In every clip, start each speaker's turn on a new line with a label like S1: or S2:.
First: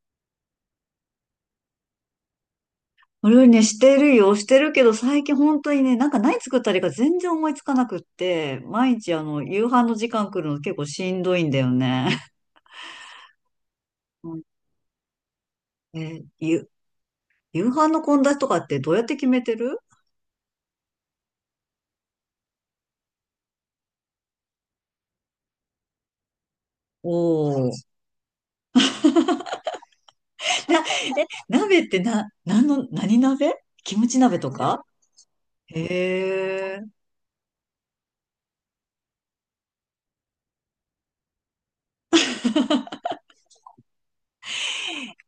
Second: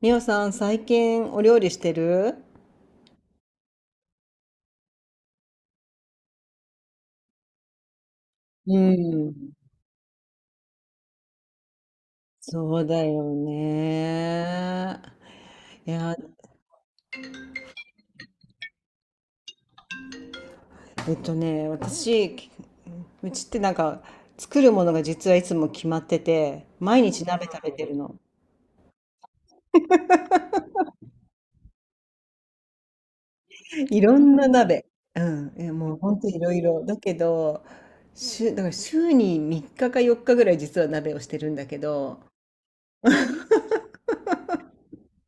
S1: みおさん、最近お料理してる？
S2: 俺ね、してるよ、してるけど、最近本当にね、なんか何作ったらいいか全然思いつかなくって、
S1: う
S2: 毎日
S1: ん。
S2: 夕飯の時間来るの結構しんどいんだよね。
S1: そうだよ
S2: うん。
S1: ね。いや、
S2: え、ゆ、夕飯の献立とかってどうやって決めてる？
S1: 私、うちってなんか、作るものが実はいつも決まってて、毎日鍋
S2: お
S1: 食
S2: お
S1: べて
S2: ー。
S1: るの。
S2: な、鍋ってな、何の、何鍋？キ
S1: い
S2: ム
S1: ろ
S2: チ
S1: ん
S2: 鍋
S1: な
S2: とか？
S1: 鍋。うん。え、もう本当
S2: へ
S1: いろいろ。だ
S2: え。
S1: けど、だから週に3日か4日ぐらい実は鍋をしてるんだけど、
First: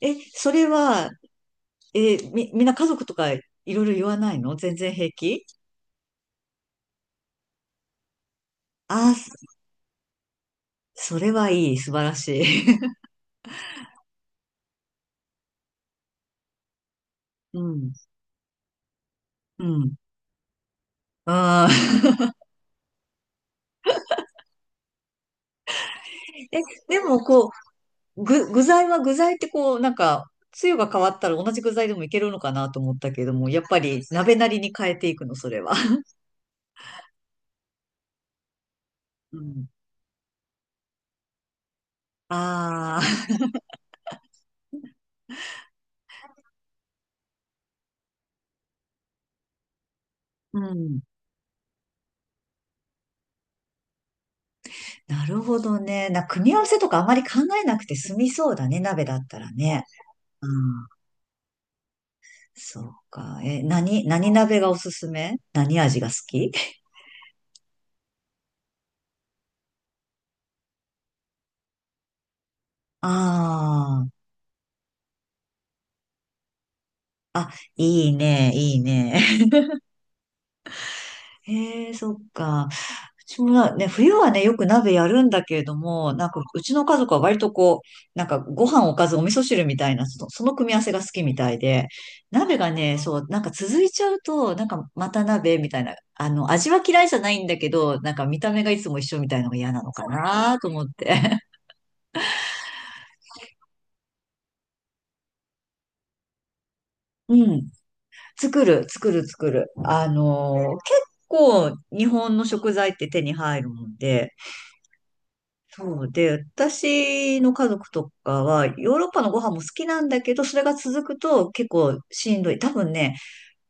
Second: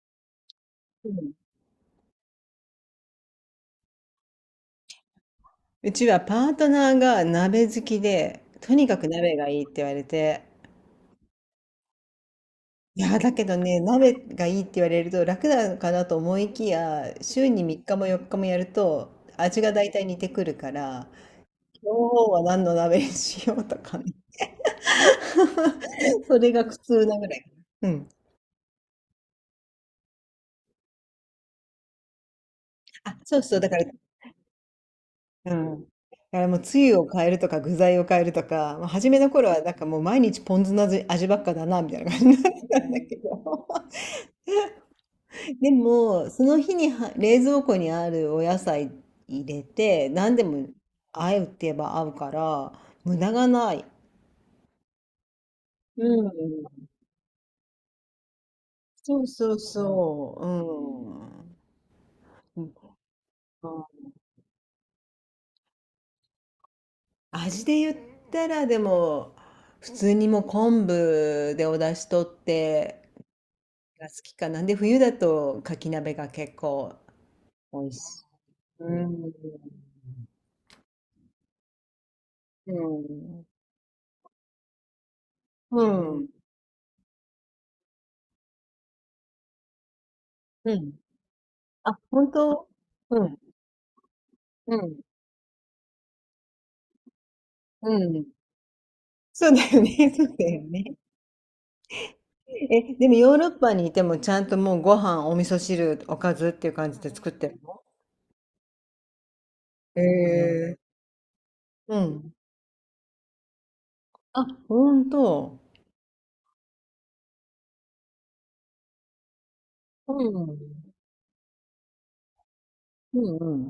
S2: え、それ
S1: う
S2: は、
S1: ん。
S2: え、み、みんな家族とかいろいろ言わないの？全然平気？
S1: うちはパートナーが鍋好きで、とにかく
S2: ああー、
S1: 鍋がいいって言われて、
S2: それはいい、素晴らしい。
S1: いや、だけどね、鍋がいいって言われると楽なのかなと思いきや、週 に
S2: う
S1: 3
S2: ん、
S1: 日も4日もやると味
S2: う
S1: が大
S2: ん。
S1: 体似てくるから、
S2: あ
S1: 今日
S2: あ。
S1: は何の鍋にしようとかね。それ
S2: え、
S1: が苦
S2: で
S1: 痛な
S2: も
S1: ぐらい。うん。
S2: 具材は具材ってこう、なんか、つゆが変わったら同じ具材でもいけるのかなと思った
S1: あ、
S2: けど
S1: そう
S2: も、
S1: そう、
S2: やっ
S1: だか
S2: ぱ
S1: ら、
S2: り鍋なりに変えていくの、そ
S1: う
S2: れは？
S1: ん。だからもうつゆを変えるとか具材を変えるとか、まあ、初めの
S2: う
S1: 頃は
S2: ん。
S1: なんかもう毎日ポン酢の味ばっかだなみたいな感じだったんだ
S2: ああ、
S1: け ど。でも、その日には冷蔵庫にあるお野菜入れて、何で
S2: う
S1: も
S2: ん。
S1: 合うって言えば合うから、無駄がない。
S2: なるほど
S1: う
S2: ね。組み合わせ
S1: ん。
S2: とかあまり考えなくて済みそうだね、鍋だ
S1: そう
S2: った
S1: そ
S2: ら
S1: う
S2: ね。
S1: そ
S2: うん。
S1: う。うん。
S2: そうか。
S1: うん。
S2: 何鍋がおすすめ？何味が好き？
S1: 味で言ったら、でも、普通にもう昆布でお出汁取って
S2: あ
S1: が好
S2: あ、
S1: きかな。で、冬だとかき鍋が結構美味
S2: いい
S1: し
S2: ね、いい
S1: い。うん。
S2: ね。へえ、そっか。
S1: う
S2: うち
S1: ん。
S2: もなね、冬はね、よく鍋やるんだけれど
S1: う
S2: も、な
S1: ん。
S2: んか、うちの家族は割とこう、なんか、ご飯おかずお味噌汁みたいな、その組み
S1: う
S2: 合わ
S1: ん。
S2: せが好きみたいで、
S1: あ、本
S2: 鍋
S1: 当？
S2: がね、そ
S1: う
S2: う、
S1: ん。
S2: なんか続いちゃうと、なん
S1: う
S2: か、
S1: ん。
S2: また鍋みたいな、味は嫌いじゃないんだけ
S1: う
S2: ど、なん
S1: ん。
S2: か見た目がいつも一緒みたいな
S1: そ
S2: の
S1: う
S2: が
S1: だ
S2: 嫌
S1: よ
S2: なのか
S1: ね、そうだ
S2: な
S1: よ
S2: と思っ
S1: ね。
S2: て。
S1: え、でもヨーロッパにいてもちゃんともうご飯、お味噌汁、おかずっていう感じで作っ
S2: う
S1: てる
S2: ん。
S1: の？
S2: 作る、作る、作る。
S1: へえ。
S2: 結構、
S1: う
S2: 日
S1: ん。
S2: 本の食材って手に入るもんで、
S1: あ、ほんと。
S2: そうで、私の家族とかは、ヨーロッパのご飯も好きなん
S1: う
S2: だけど、それが
S1: ん。
S2: 続くと結構しんどい。多分ね、
S1: う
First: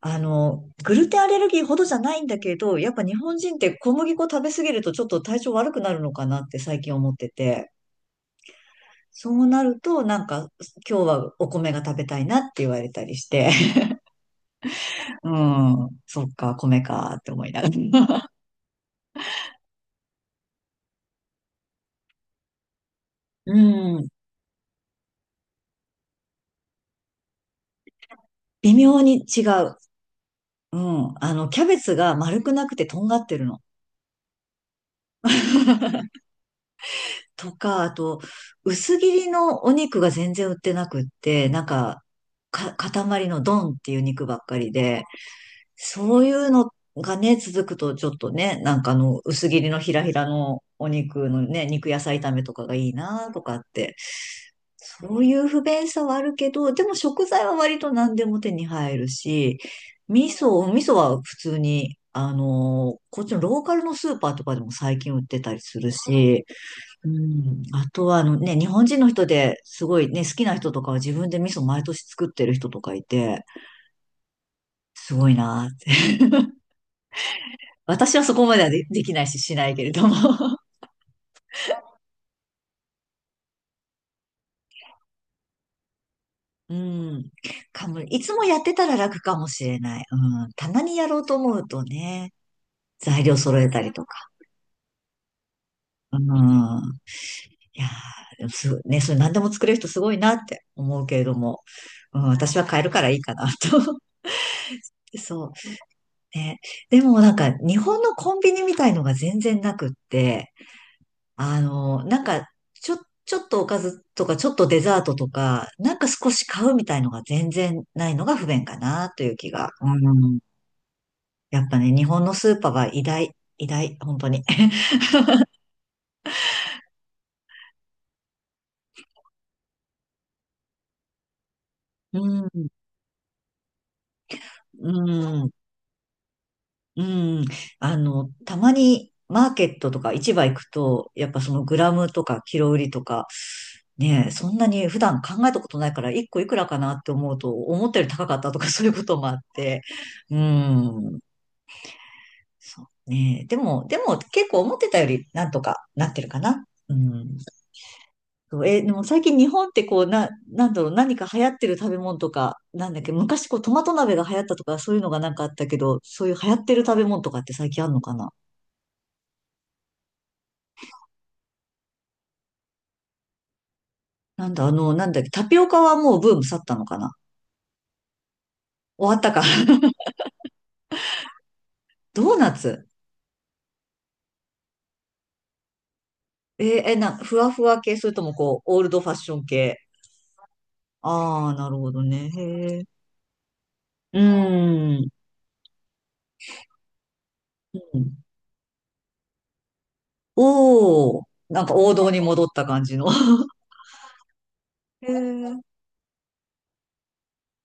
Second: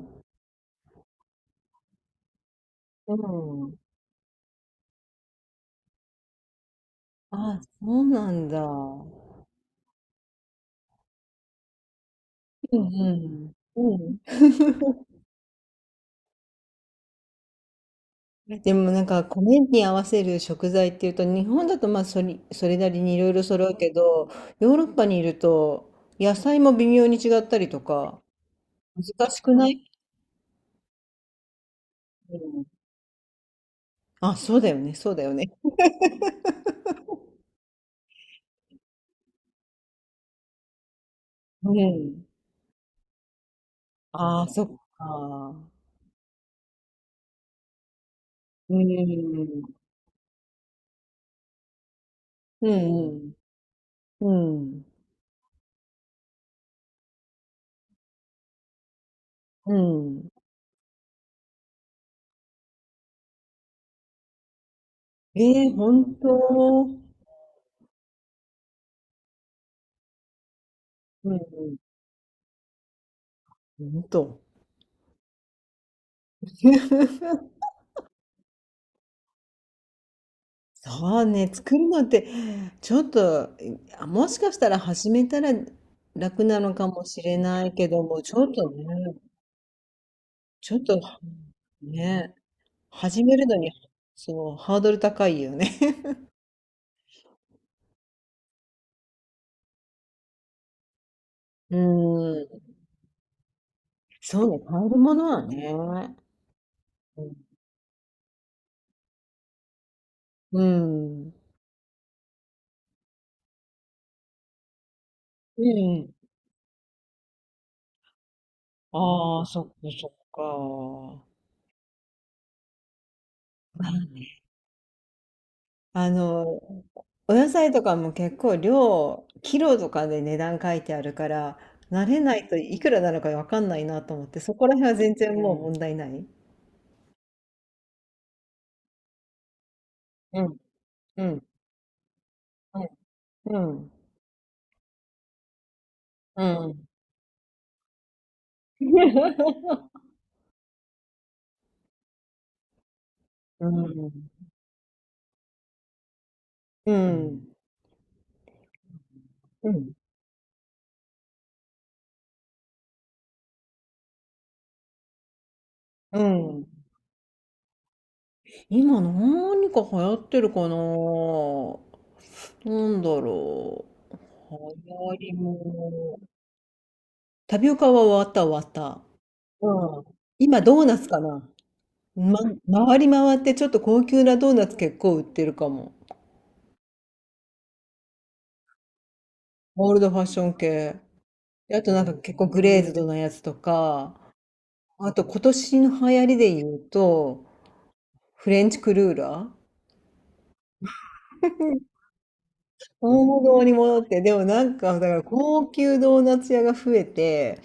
S2: グルテンアレルギーほどじゃないんだけど、やっぱ日
S1: う
S2: 本人っ
S1: ん。う
S2: て
S1: ん。
S2: 小麦粉食べ過ぎるとちょっと体調悪くなるのかなって最近思って
S1: あ、
S2: て、
S1: そうなんだ。うん
S2: そうなると、なんか、今日はお米が食べたいなって言
S1: う
S2: われたりして、
S1: ん。うん。
S2: うん、そっか、米かって思いながら。
S1: でもなんか米に合わせる食材っていうと日本だとまあそれなりにいろいろ揃うけ
S2: うん、
S1: ど、ヨーロッパにいると野菜も微妙に違ったりとか
S2: 微妙に
S1: 難し
S2: 違
S1: くな
S2: う。
S1: い？
S2: うん、キャベツが丸くなくてとんがってるの。
S1: あ、そうだよね、そうだよね。
S2: とか、あと、薄切りのお肉が全然売ってなくって、なん
S1: う
S2: か、
S1: ん。
S2: 塊のドンっていう肉ばっ
S1: ああ、
S2: か
S1: そっ
S2: りで、
S1: か。
S2: そういうのがね、続くとちょっとね、
S1: う
S2: なんか薄切
S1: ん。
S2: りのひらひらのお肉のね、肉野菜炒めとか
S1: う
S2: がいいな
S1: ん。
S2: とかって、
S1: うん。
S2: そういう不便さはあるけど、でも食材は割と何でも手に入るし、
S1: うん。
S2: お味噌は普通に、こっちのローカルのスーパーとかでも最近売って
S1: え
S2: たり
S1: え
S2: する
S1: 本
S2: し、
S1: 当。
S2: うん。あとは、日本人の人ですごいね、好きな人とかは自
S1: う
S2: 分で味噌
S1: ん。
S2: 毎年作ってる人とかいて、
S1: 本当。
S2: すごいなーって。私はそこまではできないし、しないけれども。
S1: そうね、作るのって、ちょっと、あもしかしたら始めたら楽なの
S2: う
S1: かもし
S2: ん。
S1: れないけ
S2: か
S1: ど
S2: も、い
S1: も、ち
S2: つも
S1: ょっ
S2: やっ
S1: と
S2: て
S1: ね、
S2: たら楽かもしれない。うん。た
S1: ちょっ
S2: まに
S1: と、
S2: やろうと思うと
S1: ね、
S2: ね、
S1: 始
S2: 材料
S1: めるの
S2: 揃え
S1: に、
S2: たりとか。
S1: そう、ハードル高いよね。
S2: うん。いやー、でもすごい、ね、それ何でも作れる人すごいなって思うけれども、
S1: う
S2: うん、
S1: ん。
S2: 私は買えるからいいかなと。
S1: そうね、買えるも のは
S2: そう。
S1: ね。
S2: ね。でもなんか日本のコンビニみたいのが全然なくって、
S1: うん。
S2: なんかちょ、ちょっとおかずとかちょっとデザートと
S1: う
S2: か、なんか
S1: ん。
S2: 少し買うみたいのが全然ないのが不便かなという
S1: ああ、
S2: 気
S1: そっ
S2: が。
S1: かそ
S2: うん。
S1: っか。
S2: やっぱね、日本のスーパーは偉大、偉
S1: まあ
S2: 大、本当
S1: ね、
S2: に。
S1: あの、お野菜とかも結構キロとかで値段書いてあるから、慣れ
S2: う
S1: ないと
S2: ん、
S1: いくらなのかわかんないなと思って、そこら
S2: う
S1: 辺は全然
S2: ん、
S1: もう問題ない。
S2: うん。たまにマーケットとか市
S1: う
S2: 場行
S1: ん、
S2: くと、
S1: う
S2: やっぱ
S1: ん、
S2: そのグラムとかキロ売りとか、
S1: うん。うん、
S2: ねえ、そんなに普段考えたことないから、一個
S1: う
S2: いくらか
S1: ん。
S2: なって思うと、思ったより高かったとか そういうこともあっ て、うん。そうねえ。
S1: うう
S2: で
S1: ん。
S2: も結構思ってたよりなんとかなってるかな。
S1: う
S2: うん。
S1: ん、
S2: そうえ、でも最近日本
S1: う
S2: って
S1: ん。
S2: こう、なんだろう、何か流行ってる食べ物とか、なんだっけ、昔こうトマト鍋が流行ったとか、そういうのがなんかあったけど、
S1: う
S2: そういう流行っ
S1: ん。
S2: てる食べ物とかって最近あるのかな？
S1: 今何か流行ってるかな？なんだろう。
S2: なん
S1: 流
S2: だ、なん
S1: 行
S2: だっけ、
S1: り
S2: タ
S1: も
S2: ピオカはもう
S1: の。
S2: ブーム去ったのかな？
S1: タピオカは終わった、終わった。
S2: 終わったか。
S1: うん。今ドーナツかな。
S2: ド
S1: ま、
S2: ーナツ？
S1: 回り回ってちょっと高級なドーナツ結構売ってるかも。
S2: えーえ、な、ふわふわ系、それともこう、オールドファッション系？
S1: オールドファッション系。
S2: ああ、な
S1: で、
S2: る
S1: あ
S2: ほ
S1: とな
S2: ど
S1: んか
S2: ね。
S1: 結
S2: へ
S1: 構グレー
S2: え。
S1: ズドなやつとか、
S2: うーん。
S1: あと今年の流行りで言うと、
S2: うん。
S1: フレンチクルーラー。
S2: おお、なんか王道に戻った感じの。
S1: 大物に戻って、でもなんか、だか
S2: へ
S1: ら高
S2: え。
S1: 級ドーナツ屋が増えて、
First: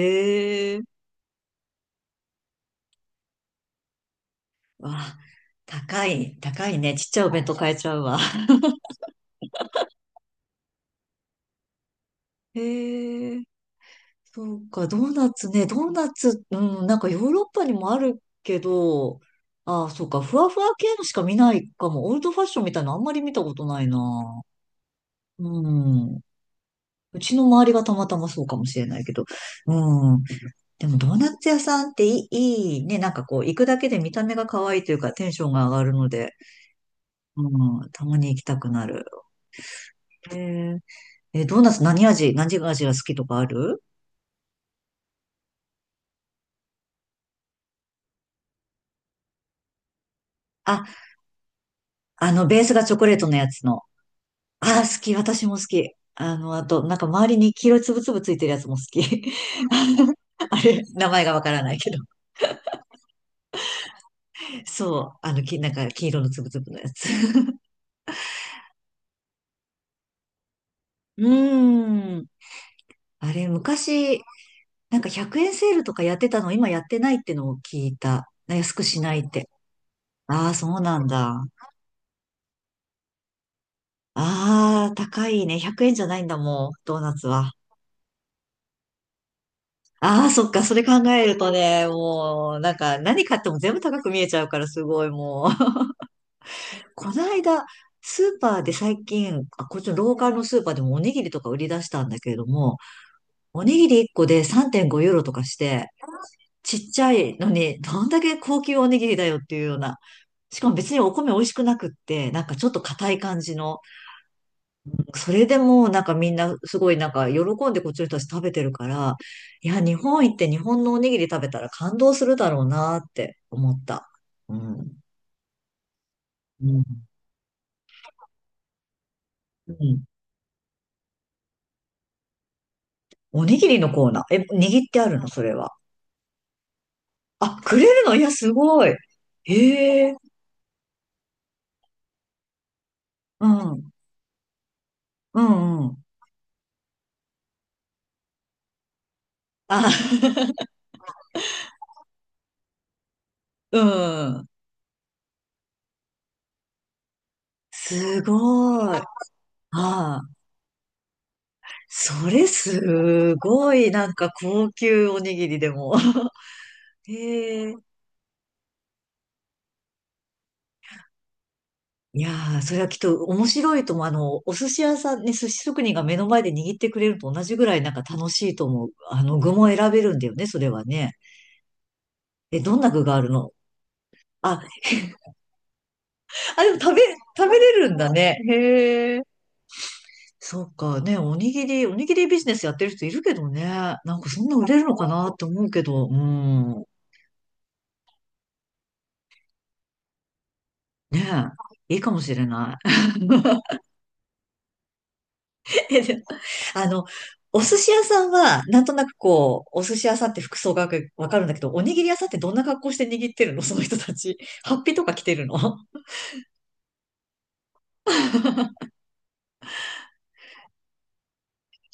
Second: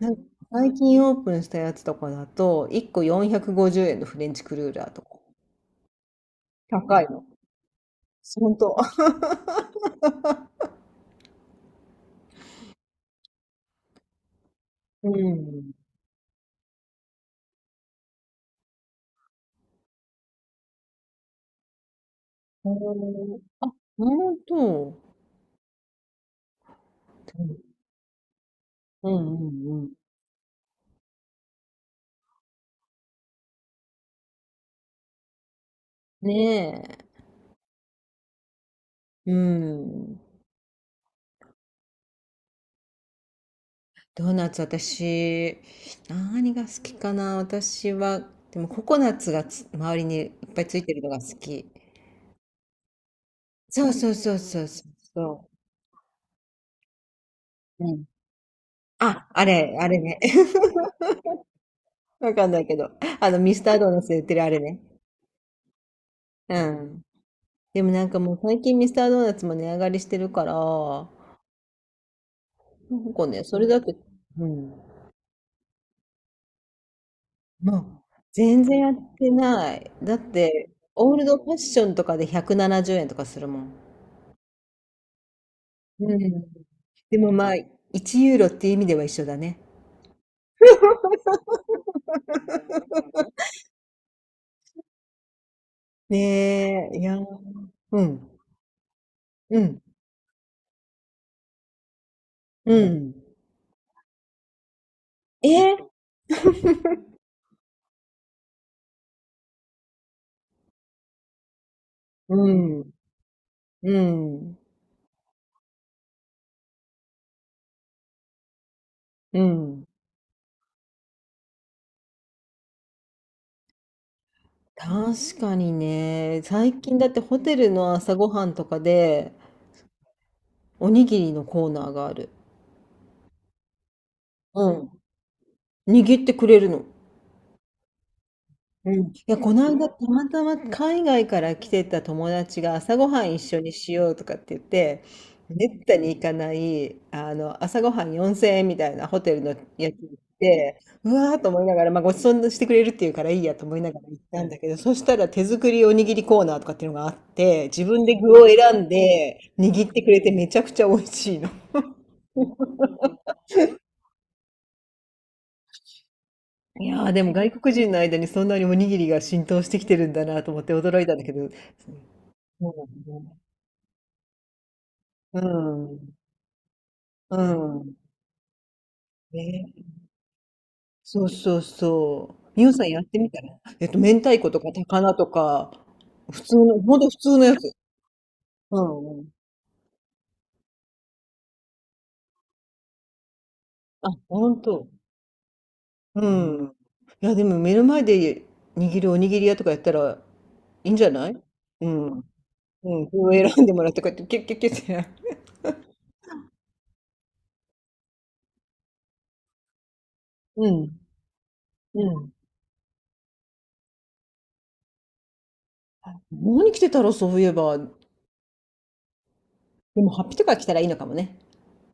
S1: なんか最
S2: え。
S1: 近オープンしたやつとかだと、1個450円のフレンチクルーラ
S2: わ
S1: ーとか。
S2: あ、高い、高いね。
S1: 高い
S2: ちっちゃ
S1: の。
S2: いお弁当買えちゃうわ。
S1: ほんと。
S2: へえ。そうか、ド
S1: う
S2: ーナツね、
S1: ん。
S2: ドーナツ、うん、なんかヨーロッパにもあるけど、ああ、そうか、ふわふわ系のしか見ないかも。オールドファッションみたいなのあんまり見
S1: おー、
S2: たことない
S1: 本
S2: な。
S1: 当？
S2: うん。うちの周りがたまたまそうかもしれない
S1: う
S2: けど。
S1: んうんうん。
S2: うん。でもドーナツ屋さんっていいね。なんかこう、行くだけで見た目が可愛いというか、テンションが上がるので、
S1: ね
S2: うん、たまに行きたくなる。
S1: え。うん。
S2: えー、ドーナツ何味、何味が好きとかある？
S1: ドーナツ私、何が好きかな私は、でもココナッツが周りにいっぱいつい
S2: あ、
S1: てるのが好き。
S2: ベースがチョコレートのやつの。
S1: そうそうそうそう
S2: ああ、
S1: そう
S2: 好き。私
S1: そ
S2: も好き。あと、なんか周りに黄色い
S1: う。
S2: つ
S1: う
S2: ぶ
S1: ん。
S2: つぶついてるやつも好き。
S1: あ、あれ、あれね。
S2: あ れ、名前がわからないけど。
S1: わかんないけど。ミスタードーナツで売ってるあれね。
S2: そう。なんか黄色のつぶ
S1: う
S2: つぶのや
S1: ん。
S2: つ。
S1: でもなんかもう最近ミスタードーナツも値上がりしてるから、な
S2: うーん。
S1: んか
S2: あ
S1: ね、
S2: れ、
S1: それだけ、
S2: 昔、
S1: うん。
S2: なんか100円セールとかやってたの、今やってないってのを
S1: も
S2: 聞い
S1: う、
S2: た。ね、
S1: 全
S2: 安
S1: 然
S2: く
S1: や
S2: しな
S1: っ
S2: いっ
S1: て
S2: て。
S1: ない。だっ
S2: ああ、そ
S1: て、
S2: うなん
S1: オール
S2: だ。
S1: ドファッションとかで170円とかするもん。
S2: ああ、高いね。100円じゃ
S1: う
S2: な
S1: ん。
S2: いんだ、もう、ドーナ
S1: で
S2: ツ
S1: もま
S2: は。
S1: あ、1ユーロっていう意味では一緒だね。
S2: ああ、そっか。それ考えるとね、もう、なんか、何買っても全部高く見えちゃうから、すごい、もう。
S1: ねえ、い
S2: こ
S1: や、
S2: の間、
S1: う
S2: ス
S1: ん、
S2: ーパーで最近、
S1: う
S2: あ、こ
S1: ん、
S2: っちのローカルのスーパーでもおにぎりとか売り出したんだけれど
S1: う
S2: も、
S1: ん。
S2: おにぎり1個で3.5ユーロとかして、
S1: え
S2: ちっちゃいのに、どんだけ高級おにぎりだよっていうような。しかも別にお米美味しくなくって、
S1: う
S2: なんかちょっと
S1: ん、
S2: 硬い感じの。
S1: うん、
S2: それでもなんかみんなすごいなんか喜んでこっちの人たち食べてるから、
S1: う
S2: いや、
S1: ん。
S2: 日本行って日本のおにぎり食べたら感動するだろうなって思った。うん。
S1: 確かにね、
S2: う
S1: 最
S2: ん。
S1: 近だってホテルの朝ごはんとかで、
S2: うん。
S1: おにぎりのコーナーがある。
S2: おにぎりのコーナー。え、
S1: う
S2: 握っ
S1: ん。
S2: てあるの？それは。
S1: 握ってくれるの。
S2: あ、くれるの？いや、すご
S1: う
S2: い。
S1: ん、いや、この間、
S2: へ
S1: た
S2: え、
S1: またま海外から来てた友達が朝ごはん一
S2: う
S1: 緒にし
S2: ん、
S1: ようとかって言って、
S2: う
S1: め
S2: ん、
S1: っ
S2: う
S1: た
S2: ん。
S1: に行かない、あの、朝ごはん4000円みたいなホテルのや
S2: あ、
S1: つ行っ て、うわーと思いながら、まあ、ごちそうしてくれるっていうからいいやと思
S2: う
S1: いながら行ったん
S2: ん。
S1: だけど、そしたら手作りおにぎりコーナーとかっていうのがあって、自分で
S2: す
S1: 具を選ん
S2: ごい。あ
S1: で握ってくれ
S2: あ、
S1: てめちゃくちゃ美味しいの。
S2: それすごい、なんか高級おにぎりでも。
S1: いやーでも外
S2: へ
S1: 国
S2: え。
S1: 人の間にそんなにおにぎりが浸透してきてるんだなと思って驚いたんだけど、
S2: いやー、
S1: そ
S2: そ
S1: う
S2: れ
S1: なん
S2: はきっ
S1: だ
S2: と
S1: ね。
S2: 面白いと思う。お寿司屋さんに
S1: う
S2: 寿司職人が
S1: ん。
S2: 目の前で握ってくれると
S1: う
S2: 同じぐらいなん
S1: ん。
S2: か楽しいと思う。具も
S1: ね。
S2: 選べるんだよね、それはね。
S1: そうそうそう。
S2: え、
S1: みお
S2: どん
S1: さん
S2: な
S1: やっ
S2: 具が
S1: て
S2: あ
S1: み
S2: る
S1: たら、
S2: の？
S1: 明太子と
S2: あ、
S1: か高菜とか、普通
S2: あ、でも
S1: の、ほんと普通の
S2: 食
S1: や
S2: べ
S1: つ。
S2: れるんだね。
S1: う
S2: へ
S1: んう
S2: え。
S1: ん。
S2: そうかね、おにぎりビジネスやってる人いるけどね。
S1: あ、
S2: なんかそん
S1: ほ
S2: な
S1: ん
S2: 売れる
S1: と。
S2: のかなって思うけど、う
S1: うん。
S2: ん。
S1: いや、でも目の前で握るおにぎり屋とかやったらいいんじゃない？
S2: ね
S1: う
S2: え、いい
S1: ん。
S2: かもしれない。
S1: うん。これを 選んでもらってこうやってキュッキュッキュッって。
S2: えでもあの、お寿司屋さんは、なんとなくこう、お寿司屋さんって服
S1: う
S2: 装が
S1: ん。
S2: わかるんだけど、おにぎり屋
S1: う
S2: さんっ
S1: ん。
S2: てどんな格好して握ってるの？ その人たち。ハッピーとか着てるの？
S1: 何着てたろう、そういえば。でも、ハッピとか着たらいいのかもね。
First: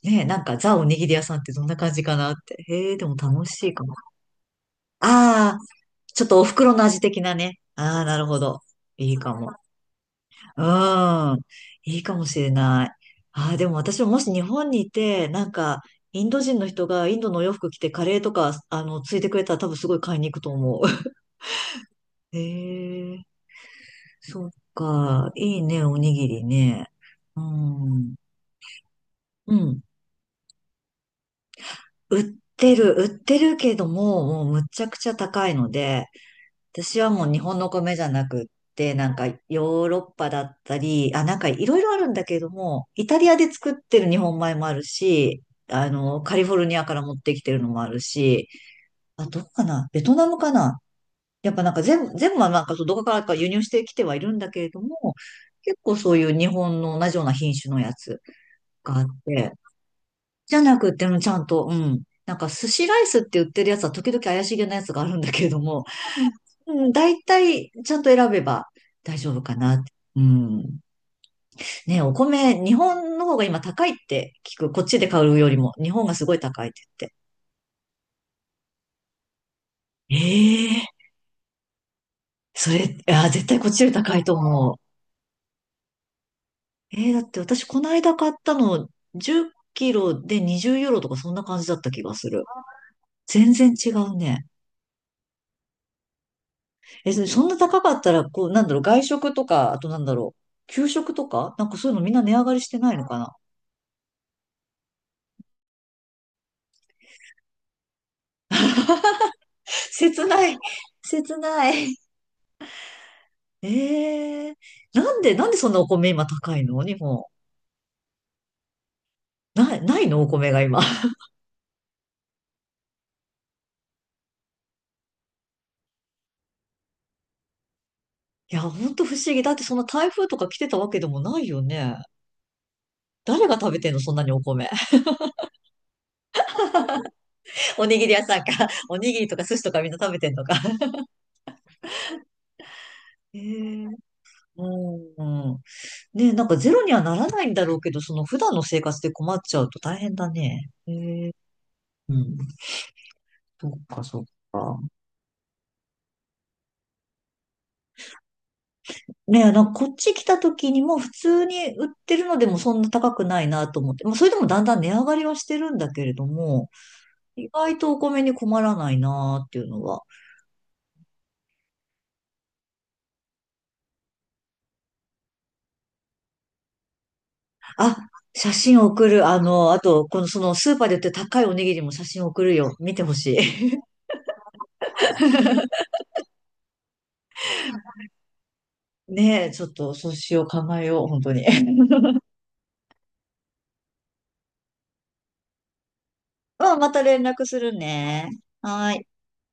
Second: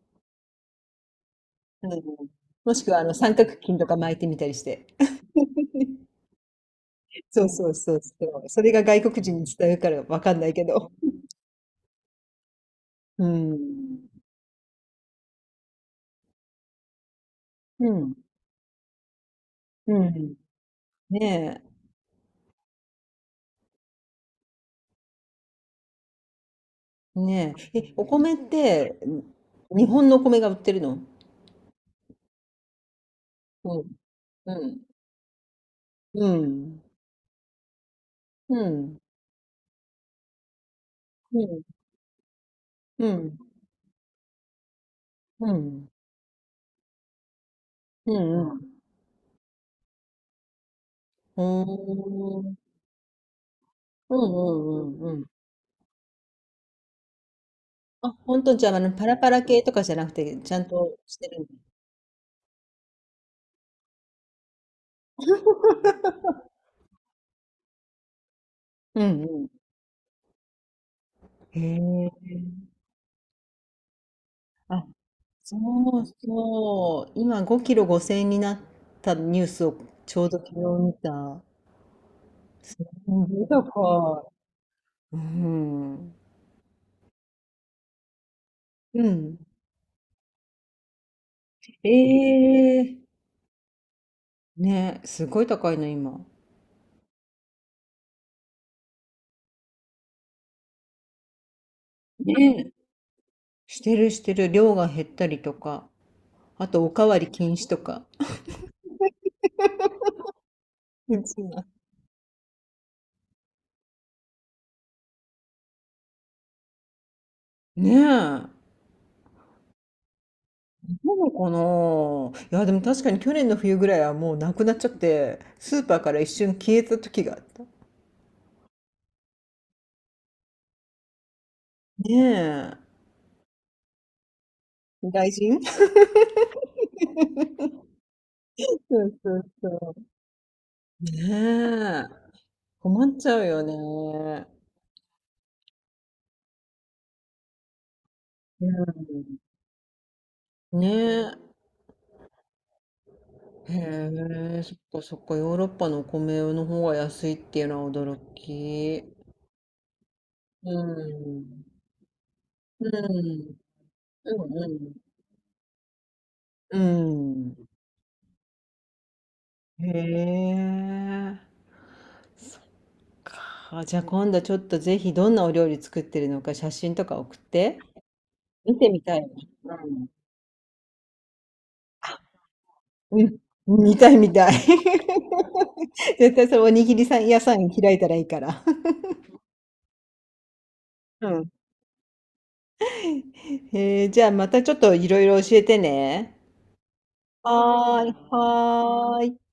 S2: ねえ、なんかザおにぎり屋さんってどんな
S1: う
S2: 感じ
S1: ん。
S2: かなって。
S1: もしく
S2: へえ、
S1: は、あ
S2: で
S1: の、
S2: も
S1: 三
S2: 楽
S1: 角
S2: しい
S1: 巾
S2: か
S1: と
S2: も。
S1: か巻いてみたりして。
S2: ああ、ちょっとお袋の味的な
S1: そう
S2: ね。
S1: そうそ
S2: あ
S1: う
S2: あ、
S1: そ
S2: なるほ
S1: う。
S2: ど。
S1: それが外
S2: いい
S1: 国
S2: か
S1: 人に
S2: も。
S1: 伝わるからわかんない
S2: う
S1: けど。
S2: ん。いいかもしれない。
S1: う
S2: ああ、でも私
S1: ん。
S2: ももし日本にいて、なんか、インド人の人がインドのお洋服着
S1: う
S2: てカ
S1: ん。
S2: レーとか、ついてくれたら多分す
S1: う
S2: ごい買いに
S1: ん。
S2: 行くと思う。
S1: ね
S2: へえ、そっか。いいね、おにぎりね。
S1: え。
S2: う
S1: ねえ。え、お
S2: ん。
S1: 米って、
S2: うん。
S1: 日本のお米が売ってるの？
S2: 売ってる、売ってるけ
S1: う
S2: ど
S1: ん。
S2: も、もうむっ
S1: うん。
S2: ちゃくちゃ高いので、
S1: うん。
S2: 私はもう日本の米じゃなくっ
S1: う
S2: て、
S1: ん。
S2: なんかヨーロッパだったり、あ、なん
S1: う
S2: か
S1: ん。
S2: いろいろあるんだけれども、イ
S1: う
S2: タリア
S1: ん。
S2: で作ってる日本米もあるし、
S1: うん。
S2: カリフォルニアから持ってきてるのもある
S1: う
S2: し、
S1: ん。うん。
S2: あ、どこかなベトナムかな。
S1: お
S2: やっぱなんか全部は
S1: ー
S2: なんかそうどこからか輸入してきては
S1: う
S2: い
S1: ん
S2: るん
S1: う
S2: だけれど
S1: んう
S2: も、
S1: んうん。
S2: 結構そういう日本の同じような品種のや
S1: あ、
S2: つ
S1: 本当？じゃあ、あの、
S2: があ
S1: パ
S2: っ
S1: ラパラ
S2: て、
S1: 系とかじゃなくて、ち
S2: じ
S1: ゃ
S2: ゃ
S1: ん
S2: なくっ
S1: と
S2: て
S1: し
S2: も
S1: て
S2: ちゃ
S1: るん
S2: ん
S1: だ。
S2: と、うん。なんか寿司ライスって売ってるやつは時々怪しげなやつがあるんだけれども、うん、大体ちゃんと選べば
S1: う
S2: 大
S1: ん
S2: 丈夫
S1: う
S2: かなって。うん。
S1: ん。
S2: ね、
S1: へ
S2: お
S1: え。
S2: 米、日本の方が今高いって聞く。こっ
S1: あ
S2: ちで買うよ
S1: そ
S2: りも、日
S1: う
S2: 本がすごい高いって
S1: そ
S2: 言
S1: う。
S2: って。
S1: 今5キロ5千円になったニュースをちょうど昨日
S2: ええ、
S1: 見た。
S2: そ
S1: す
S2: れ、
S1: ご
S2: あ、絶
S1: い
S2: 対こっちより高い
S1: 高
S2: と思う。
S1: い。うん。
S2: ええ、だって私この間買ったの
S1: うん。
S2: 10キロで20ユーロとかそんな感じだっ
S1: え
S2: た気がする。
S1: え。
S2: 全然違うね。
S1: ね、すごい高いの今。
S2: え、そそんな高かったら、こう、なんだろう、外食とか、あとなんだろう、給食とかなんかそういうのみんな値上がりし
S1: ね、
S2: てないのかな。
S1: してるしてる。量が減ったりとか。あと、おかわり禁止とか。
S2: 切ない。
S1: う
S2: 切
S1: ちは。
S2: ない。ええ、なんでそんなお米今高いの日本？
S1: ねえ。
S2: ない、ないのお米が今。
S1: な のかな。いや、でも確かに去年の冬ぐらいはもうなくなっちゃって、スーパーから一瞬消えた時があった。
S2: いや、ほんと不思議。だってそんな台風とか来てたわけでもないよね。
S1: ね
S2: 誰が食べてんのそんなにお米？
S1: え。外人。
S2: おにぎり屋さんか。お
S1: そ
S2: に
S1: う
S2: ぎり
S1: そ
S2: とか
S1: う
S2: 寿司とかみん
S1: そ
S2: な食べてんのか。
S1: う。ねえ。困っちゃ
S2: え
S1: うよ
S2: え、
S1: ね。
S2: うんうん。ねえ、なんかゼロにはならないんだろうけど、その普段の生活で困
S1: う
S2: っちゃうと大変だね。
S1: ん。ね
S2: ええ、
S1: え。
S2: うん。そっか、そっ
S1: へえ、そっ
S2: か。
S1: かそっか、ヨーロッパのお米の方が安いっていうのは驚き。
S2: ねえ、なんかこっち来た
S1: う
S2: 時にも普通
S1: ん。
S2: に売ってるのでもそん
S1: う
S2: な高くない
S1: ん。
S2: なと思って、まあ、それでもだん
S1: う
S2: だん値
S1: ん
S2: 上がりはしてるんだけれども、意
S1: う
S2: 外とお米に困らないなっていうの
S1: ん。
S2: は。
S1: へえ。そっか。じゃあ今度ちょっとぜひどんなお料理作ってるのか写真とか送って。
S2: あ、写
S1: 見
S2: 真
S1: てみ
S2: 送
S1: たい
S2: る。
S1: な。
S2: あと、そのスーパーで売ってる高いおにぎりも写真送るよ。見てほ
S1: う
S2: し
S1: ん、
S2: い。
S1: 見たい見たい。絶対それおにぎりさん屋さん開いたらいいから。
S2: ねえ、ちょっとそうしよう、考えよう、本
S1: う
S2: 当に。
S1: ん。へえ、じゃあまたちょっといろいろ教えてね。
S2: まあ、また連絡する
S1: はーい、
S2: ね。はーい。
S1: はーい。